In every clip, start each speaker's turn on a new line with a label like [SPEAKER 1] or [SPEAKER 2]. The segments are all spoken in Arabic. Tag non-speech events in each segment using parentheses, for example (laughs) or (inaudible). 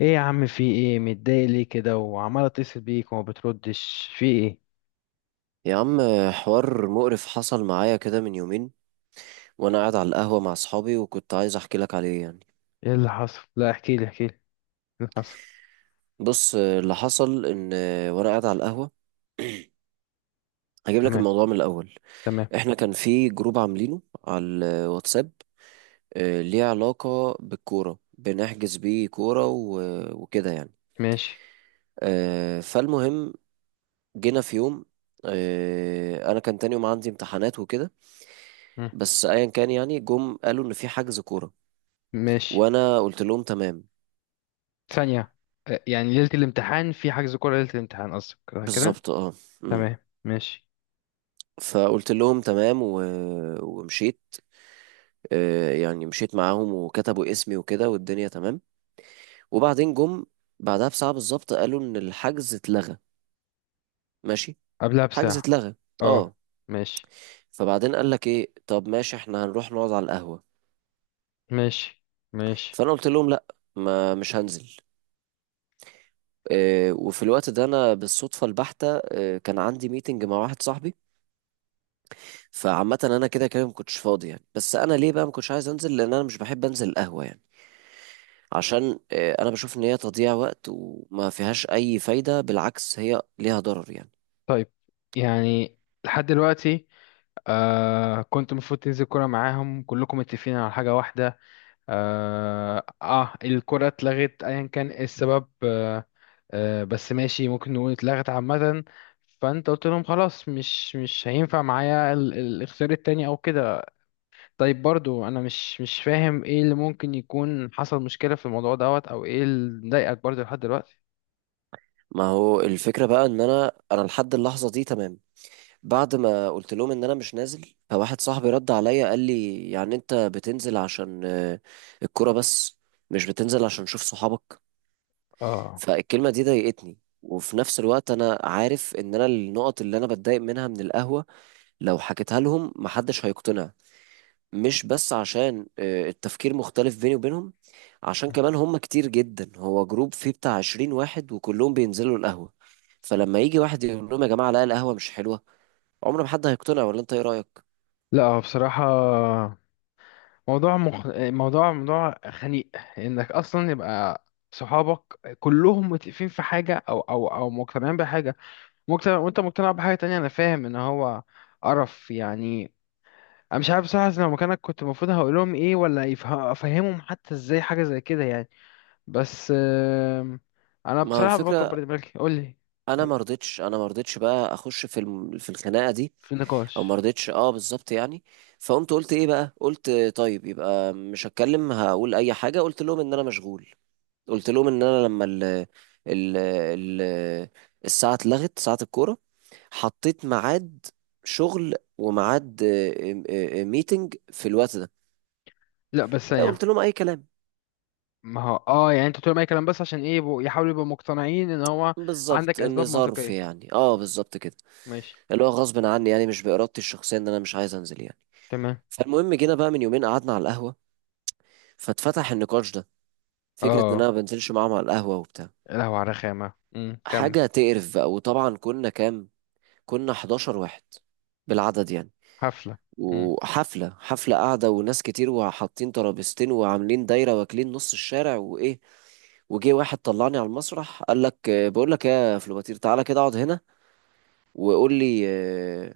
[SPEAKER 1] ايه يا عم في ايه متضايق ليه كده وعمال اتصل بيك وما بتردش في ايه؟
[SPEAKER 2] يا عم، حوار مقرف حصل معايا كده من يومين وانا قاعد على القهوة مع اصحابي، وكنت عايز احكي لك عليه يعني.
[SPEAKER 1] ايه اللي حصل؟ لا احكي لي ايه اللي حصل.
[SPEAKER 2] بص اللي حصل ان وانا قاعد على القهوة، هجيب لك
[SPEAKER 1] تمام.
[SPEAKER 2] الموضوع من الاول.
[SPEAKER 1] تمام.
[SPEAKER 2] احنا كان في جروب عاملينه على الواتساب، ليه علاقة بالكورة، بنحجز بيه كورة وكده يعني.
[SPEAKER 1] ماشي.
[SPEAKER 2] فالمهم، جينا في يوم، انا كان تاني يوم عندي امتحانات وكده.
[SPEAKER 1] مم.
[SPEAKER 2] بس ايا كان يعني، جم قالوا ان في حجز كورة،
[SPEAKER 1] ماشي.
[SPEAKER 2] وانا قلت لهم تمام.
[SPEAKER 1] ثانية. يعني ليلة الامتحان في حجز كورة، ليلة الامتحان قصدك، كده.
[SPEAKER 2] بالظبط اه. مم.
[SPEAKER 1] تمام. ماشي.
[SPEAKER 2] فقلت لهم تمام ومشيت. يعني مشيت معاهم وكتبوا اسمي وكده والدنيا تمام. وبعدين جم بعدها بساعة بالظبط قالوا ان الحجز اتلغى. ماشي،
[SPEAKER 1] قبلها
[SPEAKER 2] حجز
[SPEAKER 1] بساعة؟
[SPEAKER 2] اتلغى
[SPEAKER 1] اه.
[SPEAKER 2] اه.
[SPEAKER 1] ماشي.
[SPEAKER 2] فبعدين قال لك ايه، طب ماشي احنا هنروح نقعد على القهوة.
[SPEAKER 1] ماشي. ماشي.
[SPEAKER 2] فانا قلت لهم لا، ما مش هنزل. وفي الوقت ده انا بالصدفة البحتة كان عندي ميتنج مع واحد صاحبي. فعامة انا كده كده ما كنتش فاضي يعني، بس انا ليه بقى ما كنتش عايز انزل؟ لان انا مش بحب انزل القهوة يعني. عشان انا بشوف ان هي تضييع وقت وما فيهاش اي فايدة، بالعكس هي ليها ضرر يعني.
[SPEAKER 1] طيب، يعني لحد دلوقتي كنت المفروض تنزل كورة معاهم، كلكم متفقين على حاجة واحدة. اه, الكرة اتلغت ايا كان إيه السبب. آه، آه بس ماشي، ممكن نقول اتلغت عامة. فانت قلت لهم خلاص مش هينفع معايا الاختيار التاني او كده. طيب برضو انا مش فاهم ايه اللي ممكن يكون حصل مشكلة في الموضوع دوت او ايه اللي مضايقك برضو لحد دلوقتي.
[SPEAKER 2] ما هو الفكرة بقى ان انا لحد اللحظة دي تمام. بعد ما قلت لهم ان انا مش نازل، فواحد صاحبي رد عليا قال لي، يعني انت بتنزل عشان الكرة بس، مش بتنزل عشان تشوف صحابك.
[SPEAKER 1] اه.
[SPEAKER 2] فالكلمة دي ضايقتني، وفي نفس الوقت انا عارف ان انا النقط اللي انا بتضايق منها من القهوة لو حكيتها لهم محدش هيقتنع. مش بس عشان التفكير مختلف بيني وبينهم، عشان كمان هم كتير جدا، هو جروب فيه بتاع عشرين واحد وكلهم بينزلوا القهوة. فلما يجي واحد يقول لهم يا جماعة لا القهوة مش حلوة، عمر ما حد هيقتنع. ولا انت ايه رأيك؟
[SPEAKER 1] لا هو بصراحة موضوع موضوع خنيق. انك اصلا يبقى صحابك كلهم متفقين في حاجة او مقتنعين بحاجة، مقتنع، وانت مقتنع بحاجة تانية. انا فاهم ان هو قرف يعني. انا مش عارف بصراحة لو مكانك كنت المفروض هقول لهم ايه، ولا افهمهم حتى ازاي حاجة زي كده يعني. بس انا
[SPEAKER 2] ما هو
[SPEAKER 1] بصراحة
[SPEAKER 2] الفكرة،
[SPEAKER 1] بكبر دماغي، قول لي.
[SPEAKER 2] أنا
[SPEAKER 1] قول لي.
[SPEAKER 2] ما رضيتش أنا ما رضيتش بقى أخش في في الخناقة دي.
[SPEAKER 1] في
[SPEAKER 2] أو ما
[SPEAKER 1] نقاش.
[SPEAKER 2] رضيتش أه، بالظبط يعني. فقمت قلت إيه بقى؟ قلت طيب يبقى مش هتكلم، هقول أي حاجة. قلت لهم إن أنا مشغول. قلت لهم ان انا لما ال ال ال الساعه اتلغت ساعه الكوره، حطيت ميعاد شغل وميعاد، ميتنج في الوقت ده.
[SPEAKER 1] لا بس يعني
[SPEAKER 2] قلت لهم اي كلام
[SPEAKER 1] ما هو اه يعني انت بتقول اي كلام بس عشان ايه؟ يحاولوا يبقوا مقتنعين ان هو
[SPEAKER 2] بالظبط،
[SPEAKER 1] عندك
[SPEAKER 2] ان
[SPEAKER 1] اسباب
[SPEAKER 2] ظرف
[SPEAKER 1] منطقية.
[SPEAKER 2] يعني اه، بالظبط كده.
[SPEAKER 1] ماشي.
[SPEAKER 2] اللي هو غصب عني يعني، مش بارادتي الشخصيه ان انا مش عايز انزل يعني.
[SPEAKER 1] تمام.
[SPEAKER 2] فالمهم جينا بقى من يومين، قعدنا على القهوه، فاتفتح النقاش ده، فكره ان
[SPEAKER 1] اه
[SPEAKER 2] انا ما بنزلش معاهم على القهوه وبتاع.
[SPEAKER 1] يا لهوي على رخامة. كمل.
[SPEAKER 2] حاجه تقرف بقى. وطبعا كنا كنا 11 واحد بالعدد يعني.
[SPEAKER 1] حفلة. امم.
[SPEAKER 2] وحفلة حفلة قاعدة، وناس كتير، وحاطين ترابيزتين وعاملين دايرة واكلين نص الشارع وإيه. وجه واحد طلعني على المسرح قال لك، بقول لك يا فلوباتير تعالى كده اقعد هنا. وقول لي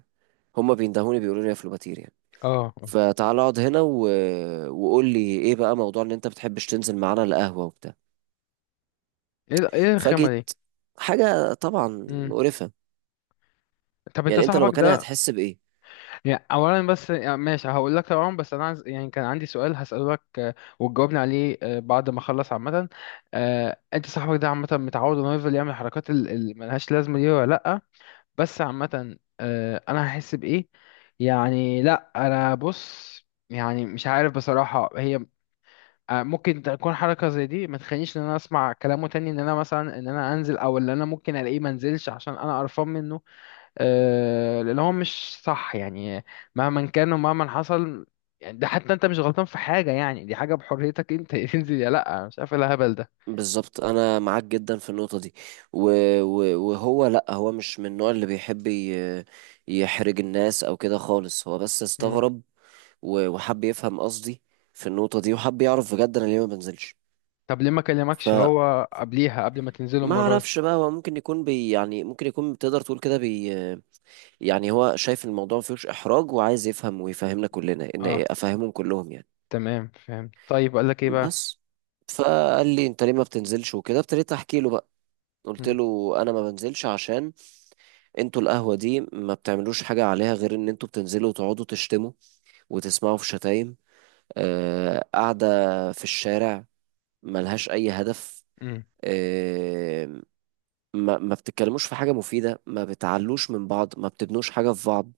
[SPEAKER 2] هما بيندهوني بيقولوا لي يا فلوباتير يعني.
[SPEAKER 1] اه. آه.
[SPEAKER 2] فتعالى اقعد هنا وقول لي ايه بقى موضوع ان انت بتحبش تنزل معانا القهوة وبتاع.
[SPEAKER 1] ايه ايه الرخامة
[SPEAKER 2] فجيت،
[SPEAKER 1] دي؟
[SPEAKER 2] حاجة طبعا
[SPEAKER 1] امم.
[SPEAKER 2] مقرفة.
[SPEAKER 1] طب انت
[SPEAKER 2] يعني انت لو
[SPEAKER 1] صاحبك
[SPEAKER 2] مكاني
[SPEAKER 1] ده
[SPEAKER 2] هتحس بإيه؟
[SPEAKER 1] يعني، اولا بس يعني ماشي هقول لك طبعا، بس انا عايز يعني كان عندي سؤال هسأله لك، وتجاوبني عليه بعد ما اخلص عامه. انت صاحبك ده عامه متعود انه يفضل يعمل الحركات اللي ملهاش لازمه دي ولا لا؟ بس عامه، انا هحس بايه يعني. لا انا بص، يعني مش عارف بصراحه هي، ممكن تكون حركه زي دي ما تخلينيش ان انا اسمع كلامه تاني، ان انا مثلا ان انا انزل، او ان انا ممكن الاقيه ما انزلش عشان انا قرفان منه. اللي هو مش صح يعني، مهما كان ومهما حصل. يعني ده حتى انت مش غلطان في حاجة، يعني دي حاجة بحريتك انت (laughs) تنزل يا لا، مش عارف ايه الهبل ده.
[SPEAKER 2] بالظبط، انا معاك جدا في النقطه دي. و... وهو لا، هو مش من النوع اللي بيحب يحرج الناس او كده خالص، هو بس
[SPEAKER 1] مم.
[SPEAKER 2] استغرب وحب يفهم قصدي في النقطه دي، وحب يعرف بجد انا ليه ما بنزلش.
[SPEAKER 1] طب ليه ما كلمكش
[SPEAKER 2] فما
[SPEAKER 1] هو قبليها قبل ما تنزلوا المرة دي؟
[SPEAKER 2] اعرفش بقى، هو ممكن يكون يعني ممكن يكون تقدر تقول كده يعني هو شايف الموضوع ما فيهوش احراج، وعايز يفهم ويفهمنا كلنا ان إيه،
[SPEAKER 1] اه.
[SPEAKER 2] افهمهم كلهم يعني
[SPEAKER 1] تمام فهمت. طيب قال لك ايه بقى؟
[SPEAKER 2] بس. فقال لي انت ليه ما بتنزلش وكده، ابتديت احكي له بقى. قلت
[SPEAKER 1] مم.
[SPEAKER 2] له انا ما بنزلش عشان انتوا القهوة دي ما بتعملوش حاجة عليها غير ان انتوا بتنزلوا وتقعدوا تشتموا وتسمعوا في شتايم، قاعدة في الشارع ملهاش اي هدف.
[SPEAKER 1] مم.
[SPEAKER 2] آه، ما بتتكلموش في حاجة مفيدة، ما بتعلوش من بعض، ما بتبنوش حاجة في بعض.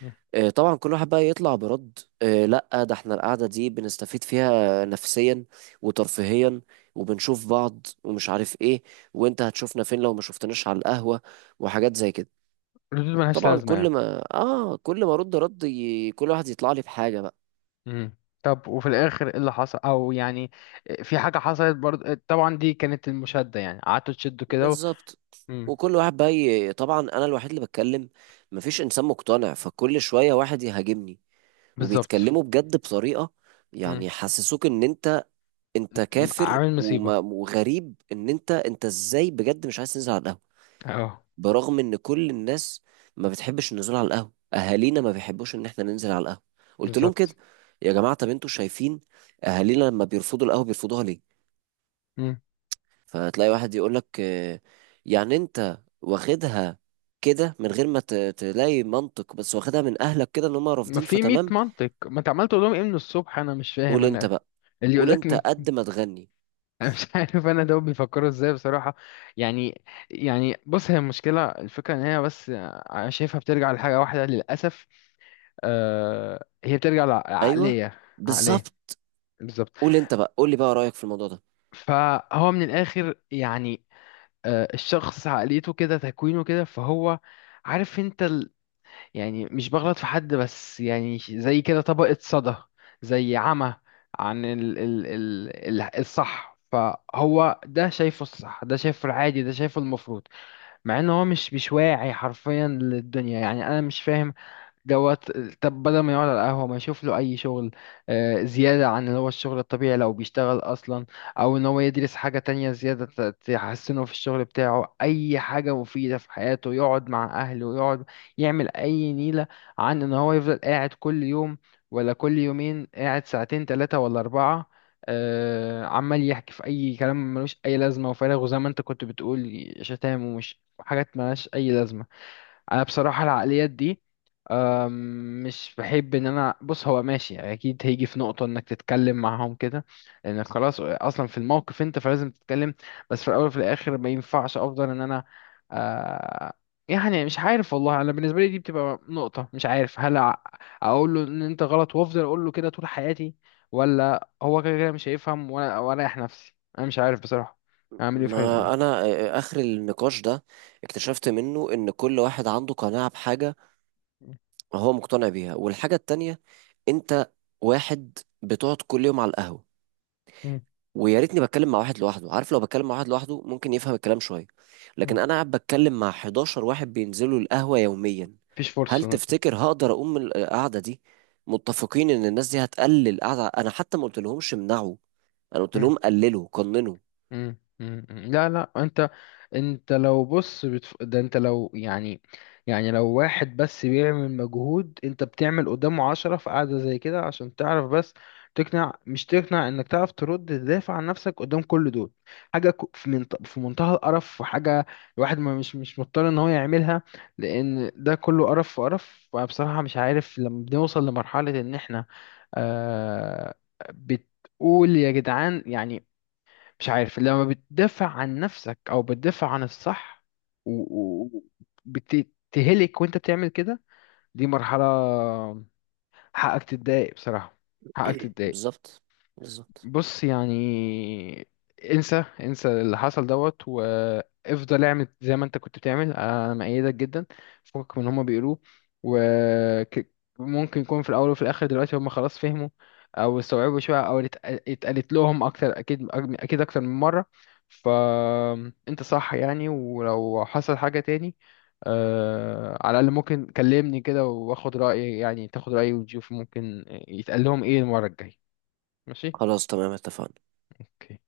[SPEAKER 1] مم.
[SPEAKER 2] طبعا كل واحد بقى يطلع برد، لا ده احنا القعدة دي بنستفيد فيها نفسيا وترفيهيا، وبنشوف بعض ومش عارف ايه، وانت هتشوفنا فين لو ما شفتناش على القهوة، وحاجات زي كده.
[SPEAKER 1] ردود ملهاش
[SPEAKER 2] طبعا
[SPEAKER 1] لازمة يعني.
[SPEAKER 2] كل ما ارد كل واحد يطلع لي بحاجه بقى.
[SPEAKER 1] مم. طب وفي الاخر ايه اللي حصل او يعني في حاجة حصلت برضه؟ طبعا دي كانت المشادة، يعني قعدتوا تشدوا كده
[SPEAKER 2] بالظبط.
[SPEAKER 1] مم.
[SPEAKER 2] وكل واحد بقى طبعا انا الوحيد اللي بتكلم، مفيش انسان مقتنع، فكل شويه واحد يهاجمني.
[SPEAKER 1] بالظبط.
[SPEAKER 2] وبيتكلموا بجد بطريقه
[SPEAKER 1] مم.
[SPEAKER 2] يعني يحسسوك ان انت كافر
[SPEAKER 1] عامل مصيبة.
[SPEAKER 2] وغريب، ان انت ازاي بجد مش عايز تنزل على القهوه؟
[SPEAKER 1] اه.
[SPEAKER 2] برغم ان كل الناس ما بتحبش النزول على القهوه، اهالينا ما بيحبوش ان احنا ننزل على القهوه. قلت لهم كده،
[SPEAKER 1] بالظبط.
[SPEAKER 2] يا جماعه طب انتوا شايفين اهالينا لما بيرفضوا القهوه بيرفضوها ليه؟
[SPEAKER 1] مم.
[SPEAKER 2] فتلاقي واحد يقول لك، يعني انت واخدها كده من غير ما تلاقي منطق، بس واخدها من اهلك كده ان هم
[SPEAKER 1] ما
[SPEAKER 2] رافضين
[SPEAKER 1] في 100
[SPEAKER 2] فتمام.
[SPEAKER 1] منطق، ما انت عمال تقول لهم ايه من الصبح، انا مش فاهم.
[SPEAKER 2] قول انت
[SPEAKER 1] انا
[SPEAKER 2] بقى،
[SPEAKER 1] اللي يقول
[SPEAKER 2] قول
[SPEAKER 1] لك
[SPEAKER 2] انت قد ما تغني.
[SPEAKER 1] انا مش (laughs) عارف انا دول بيفكروا ازاي بصراحه يعني. يعني بص هي المشكله، الفكره ان هي بس انا شايفها بترجع لحاجه واحده للاسف. هي بترجع
[SPEAKER 2] ايوه،
[SPEAKER 1] لعقليه، عقليه.
[SPEAKER 2] بالظبط.
[SPEAKER 1] بالظبط.
[SPEAKER 2] قول انت بقى، قول لي بقى رايك في الموضوع ده.
[SPEAKER 1] فهو من الاخر يعني، الشخص عقليته كده، تكوينه كده، فهو عارف انت، يعني مش بغلط في حد بس يعني زي كده طبقة صدى، زي عمى عن ال الصح. فهو ده شايفه الصح، ده شايفه العادي، ده شايفه المفروض، مع ان هو مش واعي حرفيا للدنيا، يعني انا مش فاهم دوت. طب بدل ما يقعد على القهوة ما يشوف له أي شغل، زيادة عن اللي هو الشغل الطبيعي لو بيشتغل أصلا، أو إن هو يدرس حاجة تانية زيادة تحسنه في الشغل بتاعه، أي حاجة مفيدة في حياته، يقعد مع أهله، يقعد يعمل أي نيلة، عن إن هو يفضل قاعد كل يوم ولا كل يومين قاعد ساعتين تلاتة ولا أربعة، عمال يحكي في أي كلام ملوش أي لازمة وفارغ، وزي ما أنت كنت بتقول شتام ومش حاجات ملهاش أي لازمة. انا بصراحه العقليات دي، مش بحب ان انا بص هو ماشي اكيد هيجي في نقطه انك تتكلم معاهم كده، لان خلاص اصلا في الموقف انت فلازم تتكلم، بس في الاول وفي الاخر ما ينفعش افضل ان انا أه، يعني مش عارف والله. انا بالنسبه لي دي بتبقى نقطه مش عارف، هل اقول له ان انت غلط وافضل اقول له كده طول حياتي، ولا هو كده كده مش هيفهم، ولا واريح نفسي، انا مش عارف بصراحه اعمل ايه في حاجه زي
[SPEAKER 2] ما
[SPEAKER 1] كده.
[SPEAKER 2] انا اخر النقاش ده اكتشفت منه ان كل واحد عنده قناعة بحاجة هو مقتنع بيها، والحاجة التانية انت واحد بتقعد كل يوم على القهوة.
[SPEAKER 1] مم.
[SPEAKER 2] ويا ريتني بتكلم مع واحد لوحده، عارف لو بتكلم مع واحد لوحده ممكن يفهم الكلام شوية، لكن
[SPEAKER 1] مم.
[SPEAKER 2] انا قاعد بتكلم مع 11 واحد بينزلوا القهوة يوميا.
[SPEAKER 1] مفيش
[SPEAKER 2] هل
[SPEAKER 1] فرصه.
[SPEAKER 2] تفتكر هقدر اقوم من القعدة دي متفقين ان الناس دي هتقلل القعدة؟ انا حتى ما قلتلهمش امنعوا، انا قلت لهم قللوا، قننوا.
[SPEAKER 1] مم. مم. مم. لا لا انت، انت لو بص ده انت لو يعني، يعني لو واحد بس بيعمل مجهود انت بتعمل قدامه عشرة في قعدة زي كده، عشان تعرف بس تقنع، مش تقنع، انك تعرف ترد تدافع عن نفسك قدام كل دول، حاجة في في منتهى القرف، وحاجة الواحد ما مش مش مضطر ان هو يعملها، لان ده كله قرف في قرف. فبصراحة مش عارف لما بنوصل لمرحلة ان احنا آه... بتقول يا جدعان يعني، مش عارف لما بتدافع عن نفسك او بتدافع عن الصح وبتتهلك وانت بتعمل كده، دي مرحلة حقك تتضايق بصراحة، حقك تتضايق.
[SPEAKER 2] بالظبط، بالظبط.
[SPEAKER 1] بص يعني، انسى اللي حصل دوت، وافضل اعمل زي ما انت كنت بتعمل، انا مأيدك جدا فوقك من هما بيقولوه. وممكن يكون في الاول وفي الاخر دلوقتي هما خلاص فهموا او استوعبوا شوية، او اتقالت لهم اكتر، اكيد اكيد اكتر من مرة. فانت صح يعني. ولو حصل حاجة تاني، على الاقل ممكن كلمني كده واخد رأيي، يعني تاخد رأيي وتشوف ممكن يتقال لهم ايه المرة الجاية. ماشي.
[SPEAKER 2] خلاص تمام، اتفقنا.
[SPEAKER 1] اوكي.